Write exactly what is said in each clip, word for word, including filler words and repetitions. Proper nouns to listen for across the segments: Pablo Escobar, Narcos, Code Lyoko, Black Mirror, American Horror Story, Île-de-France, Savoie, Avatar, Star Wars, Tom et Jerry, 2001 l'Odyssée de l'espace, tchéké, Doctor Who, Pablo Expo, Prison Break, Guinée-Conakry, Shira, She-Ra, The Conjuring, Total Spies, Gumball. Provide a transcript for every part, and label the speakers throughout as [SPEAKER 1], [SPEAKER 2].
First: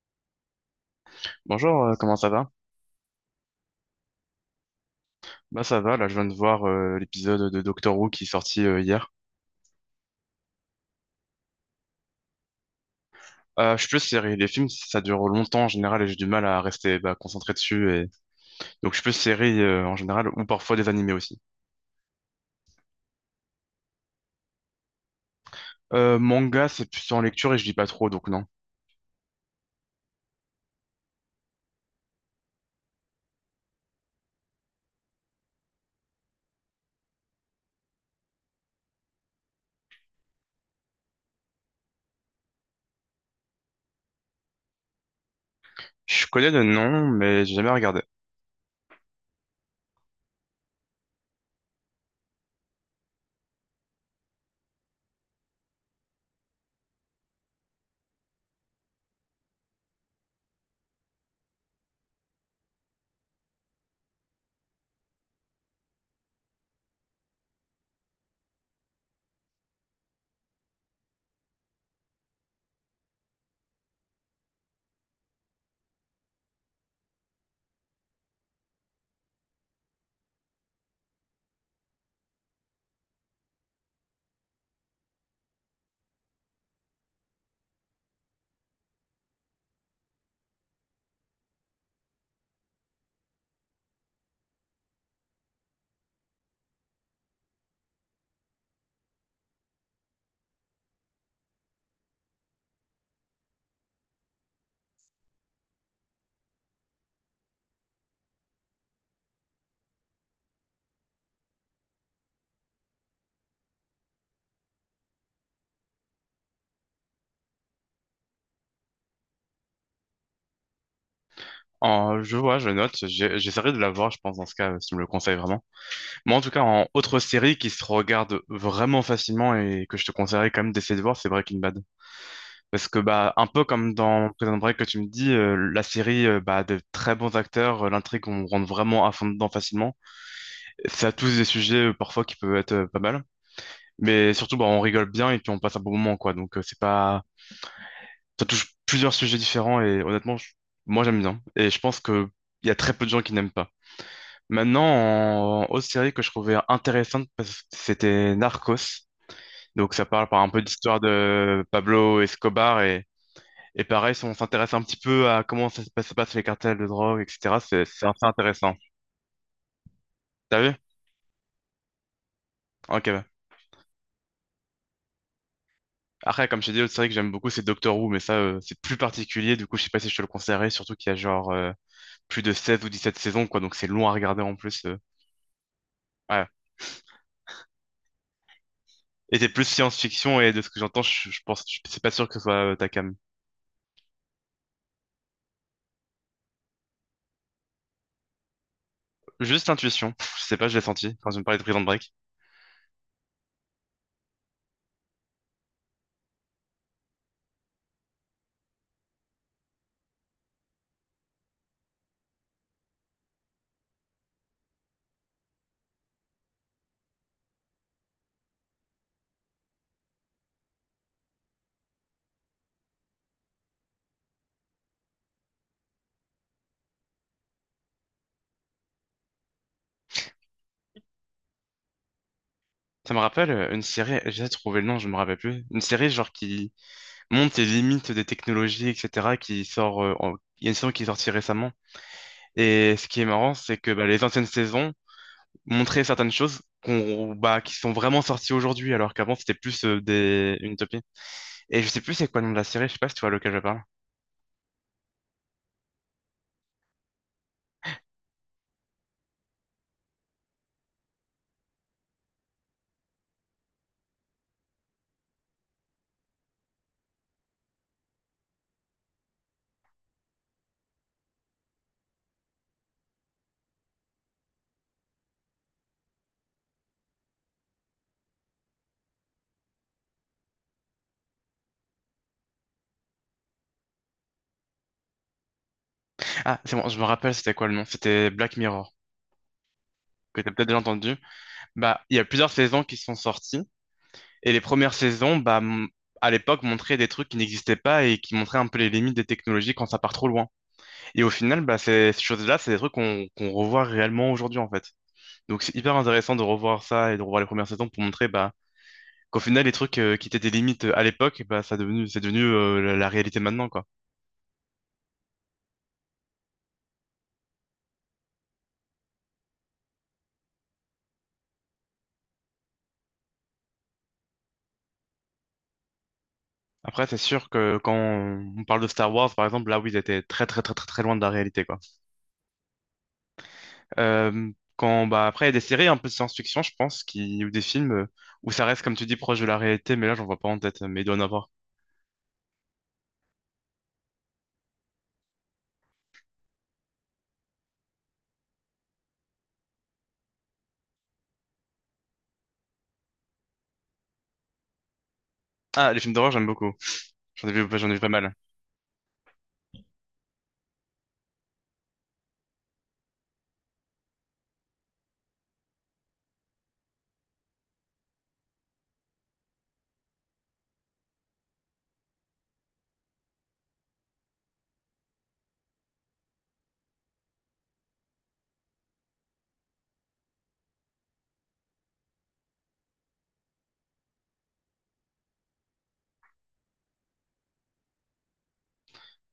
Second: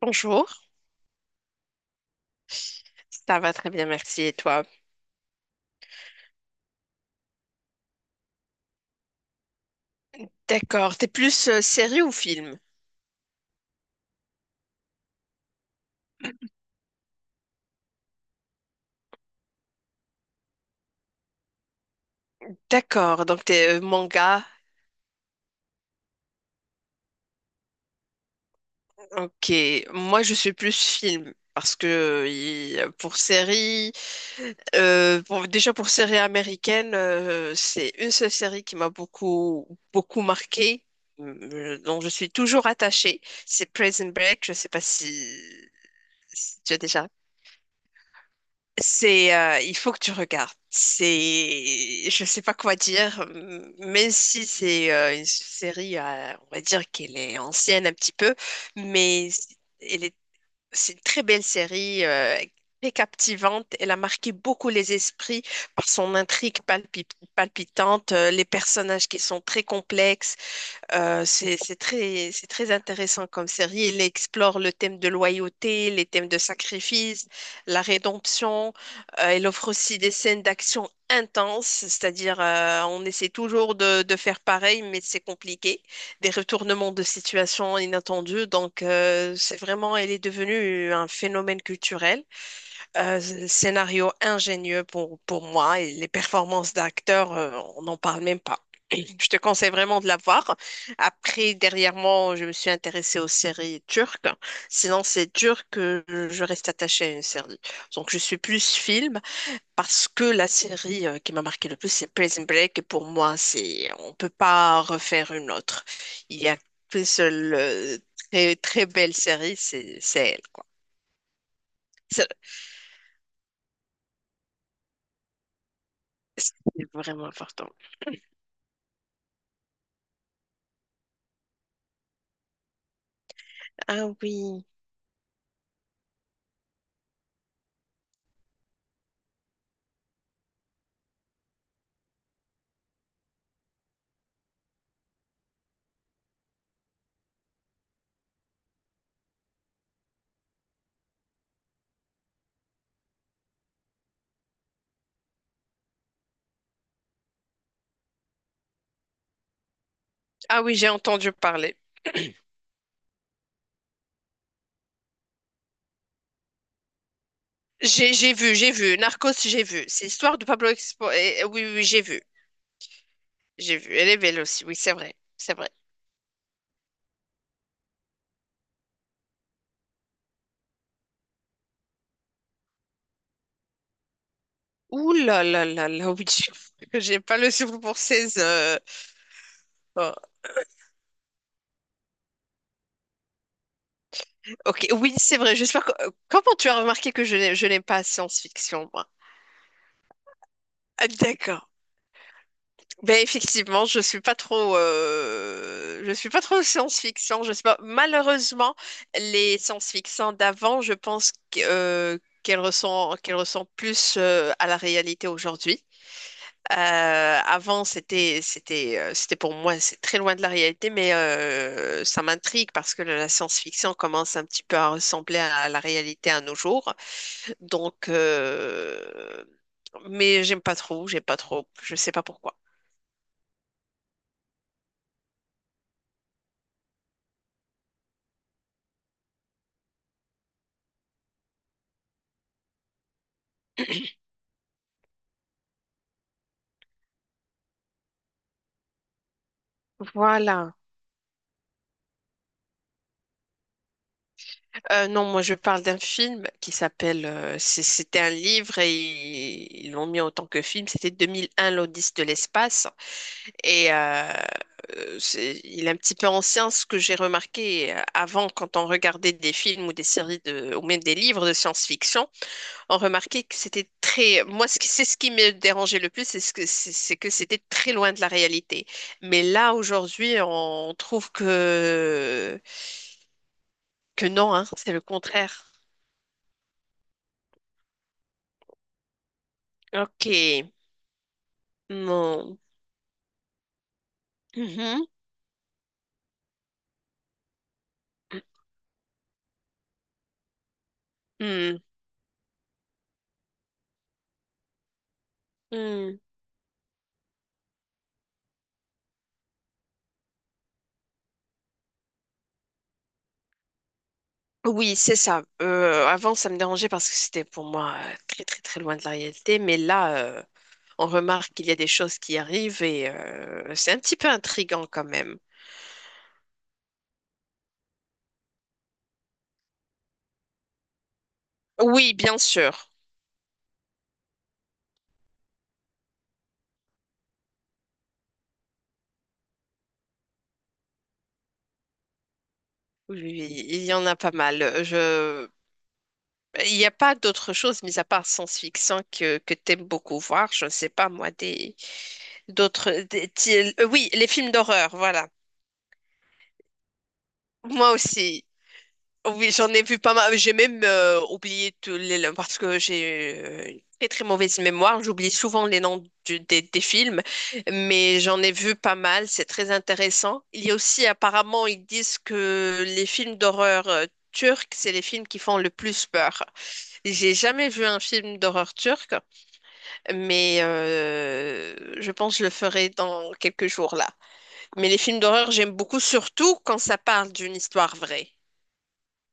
[SPEAKER 1] Bonjour,
[SPEAKER 2] Bonjour, euh, comment ça va?
[SPEAKER 1] ça va très bien, merci. Et toi?
[SPEAKER 2] Bah ça va, là je viens de voir euh, l'épisode de Doctor Who qui est sorti euh, hier.
[SPEAKER 1] D'accord, t'es plus euh, série ou film?
[SPEAKER 2] Euh, je suis plus série, les films ça dure longtemps en général et j'ai du mal à rester bah, concentré dessus et donc je suis plus série euh, en général ou parfois des animés aussi.
[SPEAKER 1] D'accord, donc t'es euh, manga.
[SPEAKER 2] Euh, manga c'est plutôt en lecture et je lis pas trop donc non.
[SPEAKER 1] Ok, moi je suis plus film parce que euh, il- pour série, euh, pour- déjà pour série américaine, euh, c'est une seule série qui m'a beaucoup beaucoup marquée, euh, dont je suis toujours attachée. C'est Prison Break. Je sais pas si,
[SPEAKER 2] Je connais
[SPEAKER 1] si
[SPEAKER 2] le
[SPEAKER 1] tu as
[SPEAKER 2] nom
[SPEAKER 1] déjà.
[SPEAKER 2] mais j'ai jamais regardé.
[SPEAKER 1] C'est, euh, il faut que tu regardes. C'est, je sais pas quoi dire, m- même si c'est euh, une série, euh, on va dire qu'elle est ancienne un petit peu, mais c- elle est, c'est une très belle série, euh, très captivante. Elle a marqué beaucoup les esprits par son intrigue palpi- palpitante, euh, les personnages qui sont très complexes, euh, c'est, c'est très, c'est très intéressant comme série. Il explore le thème de loyauté, les thèmes de sacrifice, la rédemption. Euh, il offre aussi des scènes d'action intenses, c'est-à-dire euh, on essaie toujours de, de faire pareil, mais c'est compliqué. Des retournements de situation inattendus. Donc euh, c'est vraiment, elle est devenue un phénomène culturel. Euh, scénario ingénieux pour, pour moi et les performances d'acteurs, euh, on n'en parle même pas. Je te conseille vraiment de la voir. Après, dernièrement, je me suis intéressée aux séries turques. Sinon, c'est dur que je reste attachée à une série. Donc, je suis plus film parce que la série euh, qui m'a marqué le plus, c'est Prison Break. Et pour moi, c'est on peut pas refaire une autre. Il y a qu'une seule euh, très, très belle série, c'est c'est elle, quoi.
[SPEAKER 2] En-
[SPEAKER 1] C'est
[SPEAKER 2] je vois, je note. J'ai- J'essaierai de la voir, je pense, dans ce cas, euh, si tu me le conseilles vraiment. Moi, en tout
[SPEAKER 1] c'est
[SPEAKER 2] cas, en autre
[SPEAKER 1] vraiment
[SPEAKER 2] série
[SPEAKER 1] important.
[SPEAKER 2] qui se regarde vraiment facilement et que je te conseillerais quand même d'essayer de voir, c'est Breaking Bad. Parce que, bah, un peu comme
[SPEAKER 1] Ah
[SPEAKER 2] dans Prison
[SPEAKER 1] oui.
[SPEAKER 2] Break que tu me dis, euh, la série, euh, bah, de très bons acteurs, euh, l'intrigue, on rentre vraiment à fond dedans facilement. Ça a tous des sujets, euh, parfois, qui peuvent être euh, pas mal. Mais surtout, bah, on rigole bien et puis on passe un bon moment, quoi. Donc, euh, c'est pas... Ça touche plusieurs sujets différents et honnêtement, je- moi, j'aime bien. Et je pense que il y a très peu de gens qui n'aiment pas. Maintenant, en autre série que je trouvais intéressante, parce que c'était Narcos. Donc ça parle par un
[SPEAKER 1] Ah
[SPEAKER 2] peu
[SPEAKER 1] oui, j'ai
[SPEAKER 2] d'histoire
[SPEAKER 1] entendu
[SPEAKER 2] de
[SPEAKER 1] parler.
[SPEAKER 2] Pablo Escobar et, et pareil, si on s'intéresse un petit peu à comment ça se passe, se passe les cartels de drogue, et cetera. C'est c'est
[SPEAKER 1] J'ai
[SPEAKER 2] assez
[SPEAKER 1] j'ai vu, j'ai
[SPEAKER 2] intéressant.
[SPEAKER 1] vu. Narcos, j'ai vu. C'est l'histoire de
[SPEAKER 2] T'as
[SPEAKER 1] Pablo
[SPEAKER 2] vu?
[SPEAKER 1] Expo. eh, eh, oui, oui, oui, j'ai vu.
[SPEAKER 2] Ok, bah.
[SPEAKER 1] J'ai vu. Elle est belle aussi. Oui, c'est vrai. C'est vrai.
[SPEAKER 2] Après, comme je t'ai dit, l'autre série que j'aime beaucoup, c'est Doctor Who, mais ça, euh, c'est plus particulier. Du coup, je sais pas si je te le conseillerais, surtout qu'il y a genre euh, plus de seize ou dix-sept saisons, quoi. Donc c'est long à regarder en plus, euh.
[SPEAKER 1] Ouh là là là là, oui.
[SPEAKER 2] Ouais.
[SPEAKER 1] J'ai pas le souffle pour ces... euh,
[SPEAKER 2] Et c'est plus
[SPEAKER 1] oh.
[SPEAKER 2] science-fiction et de ce que j'entends, je, je pense, je suis pas sûr que ce soit euh, ta cam.
[SPEAKER 1] Ok, oui, c'est vrai. J'espère que... euh, Comment tu as remarqué que je n'ai- je n'aime pas la science-fiction, moi?
[SPEAKER 2] Juste intuition. Pff, je sais pas, je l'ai
[SPEAKER 1] Ah,
[SPEAKER 2] senti quand tu me parlais de
[SPEAKER 1] d'accord.
[SPEAKER 2] Prison Break.
[SPEAKER 1] Ben effectivement, je suis pas trop, euh, je suis pas trop science-fiction. Je sais pas. Malheureusement, les science-fiction d'avant, je pense que, euh, qu'elles ressemblent, qu'elles ressemblent plus euh, à la réalité aujourd'hui. Euh, avant, c'était, c'était, euh, c'était pour moi, c'est très loin de la réalité, mais euh, ça m'intrigue parce que la science-fiction commence un petit peu à ressembler à la réalité à nos jours. Donc, euh, mais j'aime pas trop, j'aime pas trop. Je sais pas pourquoi.
[SPEAKER 2] Ça me rappelle euh, une série, j'ai trouvé le nom, je me rappelle plus. Une série genre qui monte les limites des technologies, et cetera qui sort, euh, en- il y a une saison qui est sortie récemment. Et ce qui est marrant, c'est que bah, les anciennes saisons montraient certaines choses qu'on, bah, qui sont vraiment sorties aujourd'hui, alors qu'avant c'était plus euh, des... une
[SPEAKER 1] Voilà.
[SPEAKER 2] utopie. Et je sais plus c'est quoi le nom de la série, je sais pas si tu vois lequel je parle.
[SPEAKER 1] Euh, non, moi je parle d'un film qui s'appelle, euh, c'est- c'était un livre et ils ils l'ont mis en tant que film, c'était deux mille un l'Odyssée de l'espace. Et euh, euh, c'est- il est un petit peu ancien, ce que j'ai remarqué euh, avant quand on regardait des films ou des séries de, ou même des livres de science-fiction, on remarquait que c'était très, moi ce qui- c'est ce qui me dérangeait le plus, c'est ce que c'est c'est que c'était très loin de la réalité. Mais là aujourd'hui, on trouve que que non, hein, c'est le contraire.
[SPEAKER 2] Ah, c'est bon, je me rappelle c'était quoi le nom, c'était Black Mirror,
[SPEAKER 1] Ok.
[SPEAKER 2] que t'as peut-être déjà entendu. Bah, il y a plusieurs
[SPEAKER 1] Non.
[SPEAKER 2] saisons qui sont sorties. Et les premières
[SPEAKER 1] Mhm.
[SPEAKER 2] saisons, bah, m- à l'époque, montraient des trucs qui n'existaient pas et qui montraient un peu les limites des technologies quand ça part trop loin. Et au final, bah,
[SPEAKER 1] Hmm.
[SPEAKER 2] ces ces choses-là, c'est des trucs qu'on qu'on revoit réellement aujourd'hui, en fait. Donc c'est hyper
[SPEAKER 1] Hmm.
[SPEAKER 2] intéressant de revoir ça et de revoir les premières saisons pour montrer bah, qu'au final, les trucs euh, qui étaient des limites euh, à l'époque, bah, ça devenu, c'est devenu euh, la, la réalité maintenant, quoi.
[SPEAKER 1] Oui, c'est ça. Euh, avant, ça me dérangeait parce que c'était pour moi euh, très, très, très loin de la réalité. Mais là, euh, on remarque qu'il y a des choses qui arrivent et euh, c'est un petit peu intriguant quand même.
[SPEAKER 2] Après, c'est sûr que quand on parle de Star Wars, par exemple, là, oui, ils étaient très, très, très, très, très loin de la réalité, quoi.
[SPEAKER 1] Oui, bien sûr.
[SPEAKER 2] Euh, quand bah après il y a des séries un peu de science-fiction, je pense, qui ou des films euh, où ça reste comme tu dis proche de la réalité, mais là j'en vois pas en tête, mais il doit en avoir.
[SPEAKER 1] Oui, oui, il y en a pas mal. Je... Il n'y a pas d'autre chose, mis à part science-fiction, que, que t'aimes beaucoup voir. Je ne sais pas, moi, des... d'autres... des- ti- euh, Oui, les films d'horreur, voilà.
[SPEAKER 2] Ah, les films d'horreur j'aime beaucoup. J'en ai vu, bah, j'en
[SPEAKER 1] Moi
[SPEAKER 2] ai vu pas mal.
[SPEAKER 1] aussi. Oui, j'en ai vu pas mal. J'ai même euh, oublié tous les noms parce que j'ai euh, une très très mauvaise mémoire. J'oublie souvent les noms du- des, des films, mais j'en ai vu pas mal. C'est très intéressant. Il y a aussi apparemment, ils disent que les films d'horreur euh, turcs, c'est les films qui font le plus peur. J'ai jamais vu un film d'horreur turc, mais euh, je pense que je le ferai dans quelques jours là. Mais les films d'horreur, j'aime beaucoup, surtout quand ça parle d'une histoire vraie.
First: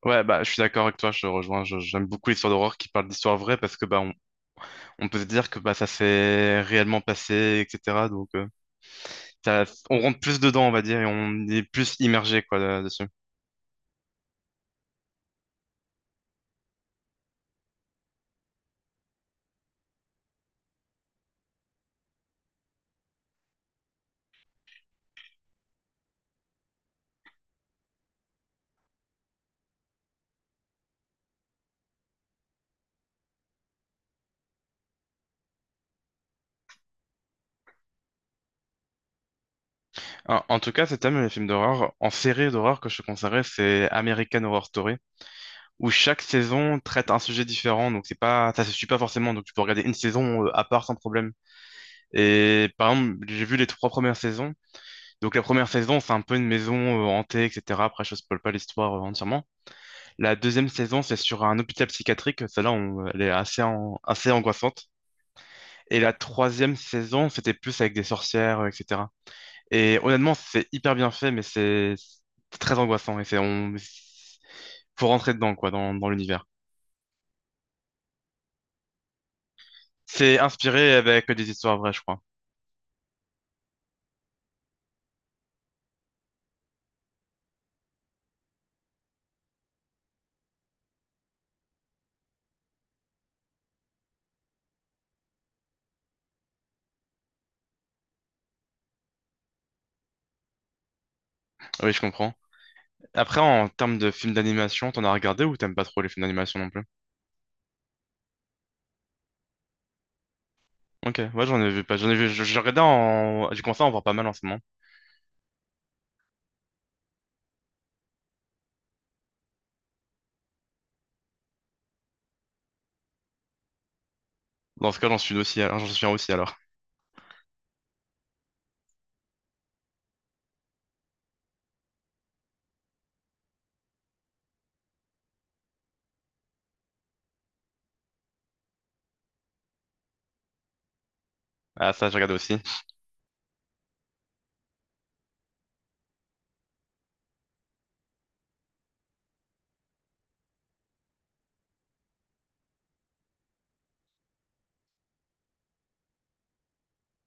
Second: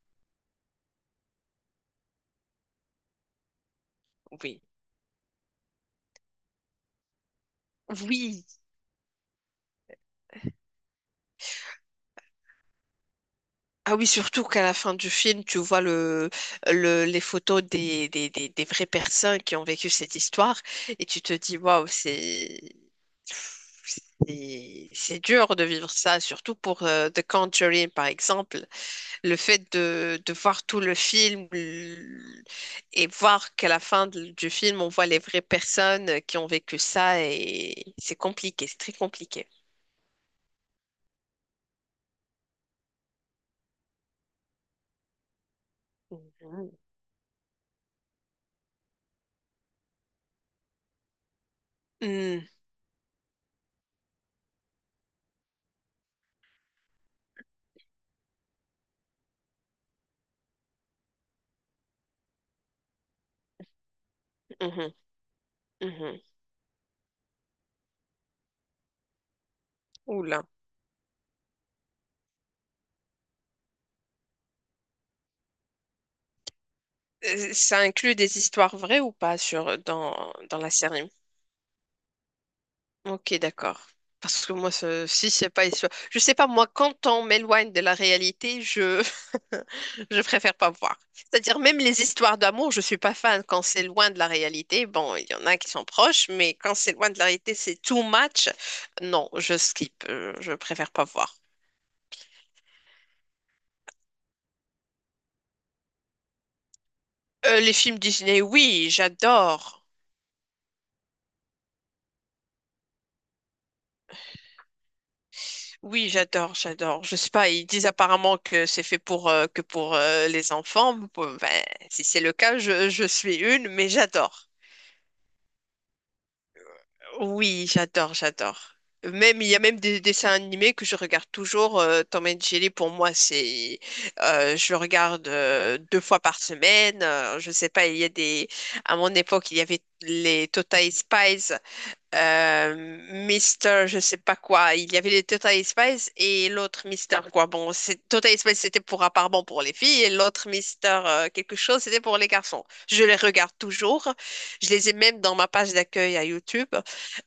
[SPEAKER 2] Ouais, bah je suis d'accord avec toi, je te rejoins. Je- J'aime beaucoup les histoires d'horreur qui parlent d'histoires vraies parce que bah on,
[SPEAKER 1] Oui.
[SPEAKER 2] on peut se dire que bah ça s'est réellement passé, et cetera. Donc
[SPEAKER 1] Oui.
[SPEAKER 2] euh, ça- on rentre plus dedans, on va dire, et on est plus immergé quoi là- dessus.
[SPEAKER 1] Ah oui, surtout qu'à la fin du film, tu vois le, le- les photos des, des, des, des vraies personnes qui ont vécu cette histoire et tu te dis, waouh, c'est, c'est c'est dur de vivre ça, surtout pour euh, The Conjuring, par exemple. Le fait de, de voir tout le film l- et voir qu'à la fin de- du film, on voit les vraies personnes qui ont vécu ça et c'est compliqué, c'est très compliqué.
[SPEAKER 2] En, en tout cas, c'est thème les films d'horreur. En série d'horreur que je te conseillerais, c'est American Horror Story, où chaque
[SPEAKER 1] Mhm.
[SPEAKER 2] saison traite un sujet différent. Donc c'est pas, ça se suit pas forcément. Donc tu peux regarder une saison euh, à part sans problème.
[SPEAKER 1] Mhm,
[SPEAKER 2] Et par exemple, j'ai vu les trois premières saisons. Donc la première saison, c'est un peu une maison euh, hantée, et cetera. Après, je spoil pas l'histoire euh, entièrement. La deuxième saison, c'est sur un hôpital psychiatrique. Celle-là, on- elle est assez, an- assez angoissante.
[SPEAKER 1] mhm,
[SPEAKER 2] Et la
[SPEAKER 1] mhm.
[SPEAKER 2] troisième saison, c'était plus avec des sorcières, euh, et cetera. Et honnêtement,
[SPEAKER 1] Oula.
[SPEAKER 2] c'est hyper bien fait, mais c'est c'est très angoissant. Et c'est, on, faut rentrer dedans, quoi, dans, dans l'univers.
[SPEAKER 1] Euh, Ça inclut des histoires vraies ou pas sur dans,
[SPEAKER 2] C'est
[SPEAKER 1] dans la
[SPEAKER 2] inspiré
[SPEAKER 1] série?
[SPEAKER 2] avec des histoires vraies, je crois.
[SPEAKER 1] Ok, d'accord. Parce que moi, ce- si c'est pas histoire, je sais pas moi. Quand on m'éloigne de la réalité, je je préfère pas voir. C'est-à-dire même les histoires d'amour, je suis pas fan quand c'est loin de la réalité. Bon, il y en a qui sont proches, mais quand c'est loin de la réalité, c'est too much. Non, je skip. Euh, Je préfère pas voir.
[SPEAKER 2] Oui, je comprends. Après, en termes de films d'animation, t'en as regardé ou t'aimes pas trop les films d'animation non plus?
[SPEAKER 1] Euh, les films Disney, oui, j'adore.
[SPEAKER 2] Ok, ouais, j'en ai vu pas. J'en ai vu. je- J'ai regardé en. J'ai commencé à en voir pas mal en ce moment.
[SPEAKER 1] Oui, j'adore, j'adore. Je sais pas, ils disent apparemment que c'est fait pour euh, que pour euh, les enfants. Bon, ben, si c'est le cas, je, je suis une, mais j'adore.
[SPEAKER 2] Dans ce cas, j'en suis aussi. alors- J'en souviens aussi alors.
[SPEAKER 1] Oui, j'adore, j'adore. Même il y a même des dessins animés que je regarde toujours. euh, Tom et Jerry pour moi, c'est euh, je le regarde euh, deux fois par semaine. Euh, je sais pas, il y a des à mon époque il y avait les Total Spies
[SPEAKER 2] Ah, ça, j'ai regardé aussi.
[SPEAKER 1] euh, Mister, je sais pas quoi. Il y avait les Total Spice et l'autre Mister quoi. Bon, c'est- Total Spice c'était pour à part bon pour les filles et l'autre Mister euh, quelque chose c'était pour les garçons. Je les regarde toujours. Je les ai même dans ma page d'accueil à YouTube.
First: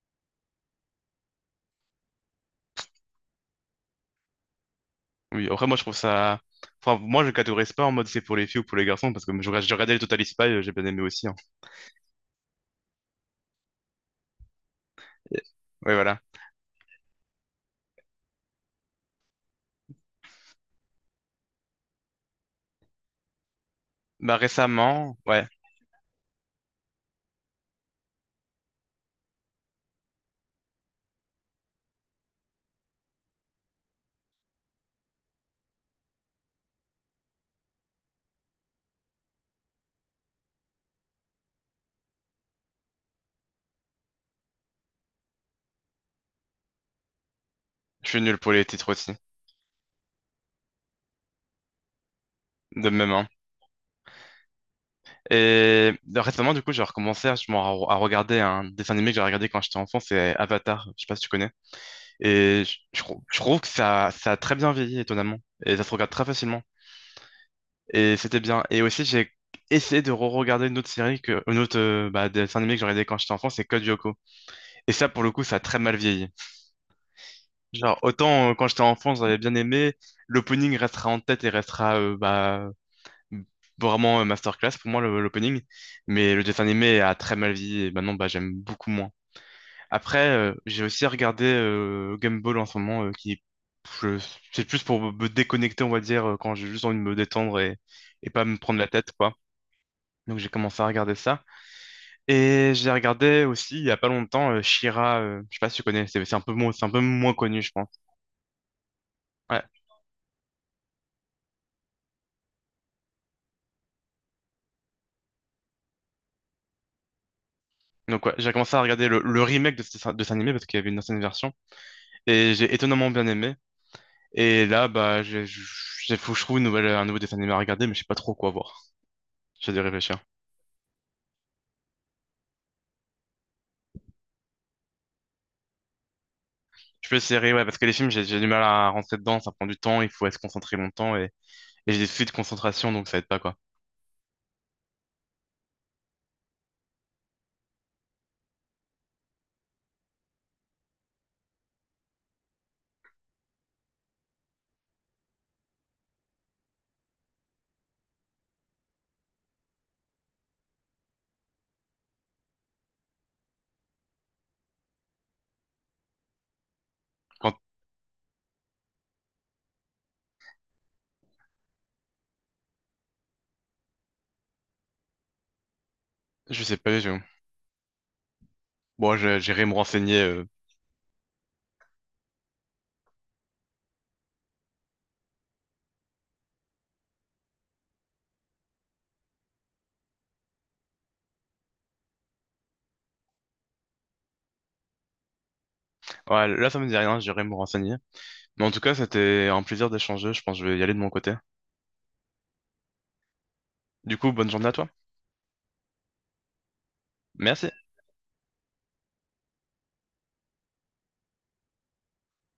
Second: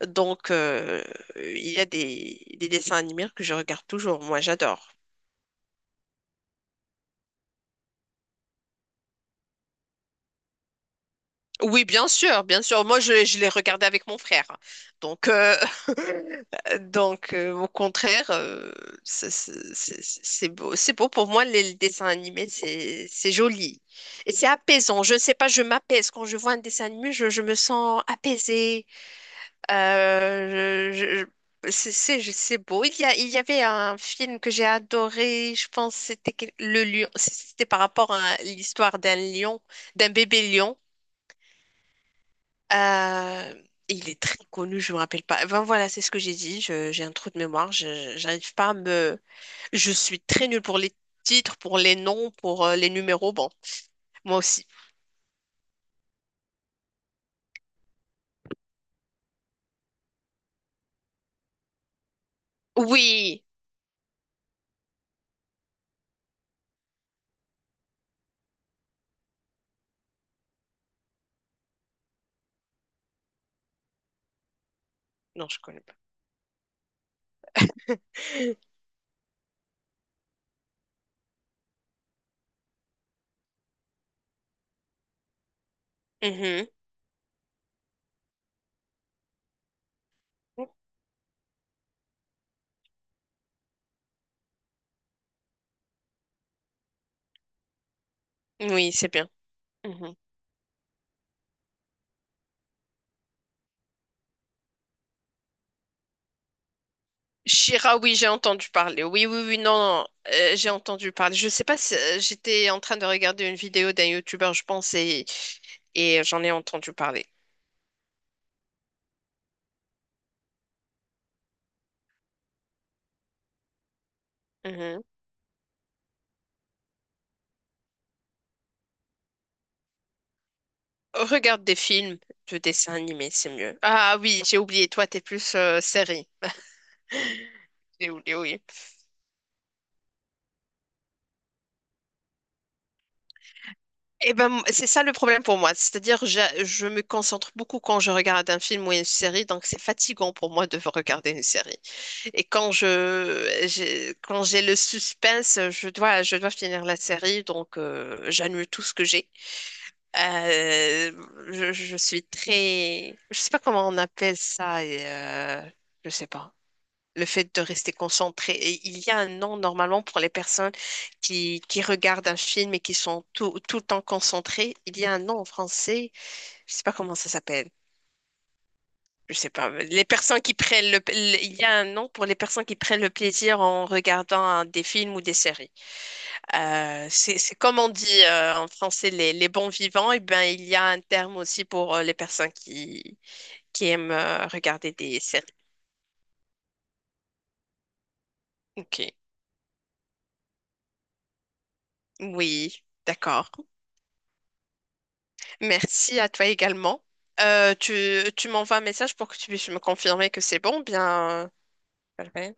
[SPEAKER 1] Donc euh, il y a des, des dessins animés que je regarde toujours. Moi, j'adore.
[SPEAKER 2] Oui, après, moi, je trouve ça. Enfin, moi, je catégorise pas en mode c'est pour les filles ou pour les garçons, parce que je, je regardais le Total Spies, euh, j'ai bien aimé aussi, hein.
[SPEAKER 1] Oui, bien sûr, bien sûr. Moi, je, je les regardais avec mon frère. Donc, euh,
[SPEAKER 2] Ouais, voilà.
[SPEAKER 1] donc, euh, au contraire, euh, c'est c'est- c'est- c'est beau. C'est beau pour moi, les, les dessins animés, c'est c'est joli. Et
[SPEAKER 2] Bah,
[SPEAKER 1] c'est apaisant. Je
[SPEAKER 2] récemment,
[SPEAKER 1] ne sais
[SPEAKER 2] ouais,
[SPEAKER 1] pas, je m'apaise. Quand je vois un dessin animé, je, je me sens apaisée. Euh, je- je- c'est c'est- je- c'est beau. Il y a, il y avait un film que j'ai adoré. Je pense que c'était quel- le lion. C'était par rapport à l'histoire d'un lion, d'un bébé lion. Euh, il est très connu, je me rappelle pas. Ben voilà, c'est ce que j'ai dit. Je- j'ai un trou de mémoire.
[SPEAKER 2] je
[SPEAKER 1] Je,
[SPEAKER 2] suis nul pour
[SPEAKER 1] j'arrive
[SPEAKER 2] les
[SPEAKER 1] pas à
[SPEAKER 2] titres aussi.
[SPEAKER 1] me. Je suis très nulle pour les titres, pour les noms, pour euh,
[SPEAKER 2] De
[SPEAKER 1] les
[SPEAKER 2] même, hein.
[SPEAKER 1] numéros. Bon, moi aussi.
[SPEAKER 2] Et euh, récemment, du coup, j'ai recommencé à, je m'en- à regarder un dessin animé que j'ai regardé quand j'étais enfant, c'est Avatar, je sais pas si tu connais. Et je, je trou- je
[SPEAKER 1] Oui.
[SPEAKER 2] trouve que ça, ça a très bien vieilli, étonnamment. Et ça se regarde très facilement. Et c'était bien. Et aussi, j'ai essayé de re-regarder une autre série, que, une autre euh, bah, dessin animé que j'ai regardé quand j'étais enfant, c'est Code Lyoko. Et ça, pour le coup,
[SPEAKER 1] Non,
[SPEAKER 2] ça
[SPEAKER 1] je
[SPEAKER 2] a très
[SPEAKER 1] connais pas.
[SPEAKER 2] mal vieilli. Genre, autant euh, quand j'étais enfant, j'avais bien aimé, l'opening restera en tête et restera euh, bah, vraiment euh, masterclass pour moi, le- l'opening. Mais le dessin
[SPEAKER 1] Mhm.
[SPEAKER 2] animé a très mal vieilli et maintenant, bah, j'aime beaucoup moins. Après, euh, j'ai aussi regardé euh, Gumball en ce moment, euh, qui je- c'est plus pour me me déconnecter, on va dire, euh, quand j'ai juste envie de me détendre et, et pas me prendre la
[SPEAKER 1] Oui,
[SPEAKER 2] tête,
[SPEAKER 1] c'est bien.
[SPEAKER 2] quoi.
[SPEAKER 1] Mhm.
[SPEAKER 2] Donc j'ai commencé à regarder ça. Et j'ai regardé aussi, il y a pas longtemps, euh, She-Ra, euh, je sais pas si tu connais, c'est c'est un peu, moins- c'est un peu moins connu, je pense.
[SPEAKER 1] Shira, oui, j'ai entendu parler. Oui, oui, oui,
[SPEAKER 2] Ouais.
[SPEAKER 1] non, non, euh, j'ai entendu parler. Je sais pas si euh, j'étais en train de regarder une vidéo d'un youtubeur, je pense, et, et j'en ai entendu parler.
[SPEAKER 2] Donc ouais, j'ai commencé à regarder le, le remake de, ce- de cet animé parce qu'il y avait une ancienne version et j'ai étonnamment bien aimé. Et là,
[SPEAKER 1] Mhm.
[SPEAKER 2] bah, j'ai, j'ai- faut que je trouve une nouvelle, un nouveau dessin animé à regarder, mais je sais pas trop quoi voir. J'ai dû réfléchir.
[SPEAKER 1] Regarde des films de dessins animés, c'est mieux. Ah oui, j'ai oublié, toi, t'es plus euh, série.
[SPEAKER 2] Je peux essayer, ouais, parce que les films,
[SPEAKER 1] J'ai
[SPEAKER 2] j'ai
[SPEAKER 1] oublié,
[SPEAKER 2] j'ai du
[SPEAKER 1] oui.
[SPEAKER 2] mal à rentrer dedans, ça prend du temps, il faut être concentré longtemps et, et j'ai des soucis de concentration, donc ça aide pas quoi.
[SPEAKER 1] Et ben, m- c'est ça le problème pour moi. C'est-à-dire, j'a- je me concentre beaucoup quand je regarde un film ou une série, donc c'est fatigant pour moi de regarder une série. Et quand je, j'ai, quand j'ai le suspense, je dois, je dois finir la série, donc euh, j'annule tout ce que j'ai. Euh, je, je suis très, je sais pas comment on appelle ça, et, euh, je sais pas. Le fait
[SPEAKER 2] Quand
[SPEAKER 1] de rester concentré. Et il y a un nom normalement pour les personnes qui, qui regardent un film et qui sont tout, tout le temps concentrées. Il y a un nom en français,
[SPEAKER 2] je
[SPEAKER 1] je
[SPEAKER 2] sais
[SPEAKER 1] sais pas
[SPEAKER 2] pas, je...
[SPEAKER 1] comment ça s'appelle.
[SPEAKER 2] bon,
[SPEAKER 1] Je
[SPEAKER 2] je-
[SPEAKER 1] sais
[SPEAKER 2] j'irai
[SPEAKER 1] pas.
[SPEAKER 2] me
[SPEAKER 1] Les
[SPEAKER 2] renseigner
[SPEAKER 1] personnes
[SPEAKER 2] euh,
[SPEAKER 1] qui prennent le, le- il y a un nom pour les personnes qui prennent le plaisir en regardant un- des films ou des séries. Euh, c'est, c'est comme on dit euh, en français les, les bons vivants. Et ben il y a un terme aussi pour euh, les personnes qui qui aiment euh, regarder des séries.
[SPEAKER 2] Ouais, là, ça me dit rien, j'irai me renseigner. Mais en tout cas,
[SPEAKER 1] Ok.
[SPEAKER 2] c'était un plaisir d'échanger. Je pense que je vais y aller de mon côté.
[SPEAKER 1] Oui, d'accord.
[SPEAKER 2] Du coup, bonne journée à toi.
[SPEAKER 1] Merci à toi également.
[SPEAKER 2] Merci.
[SPEAKER 1] Euh, tu tu m'envoies un message pour que tu puisses me confirmer que c'est bon, bien. Euh, voilà.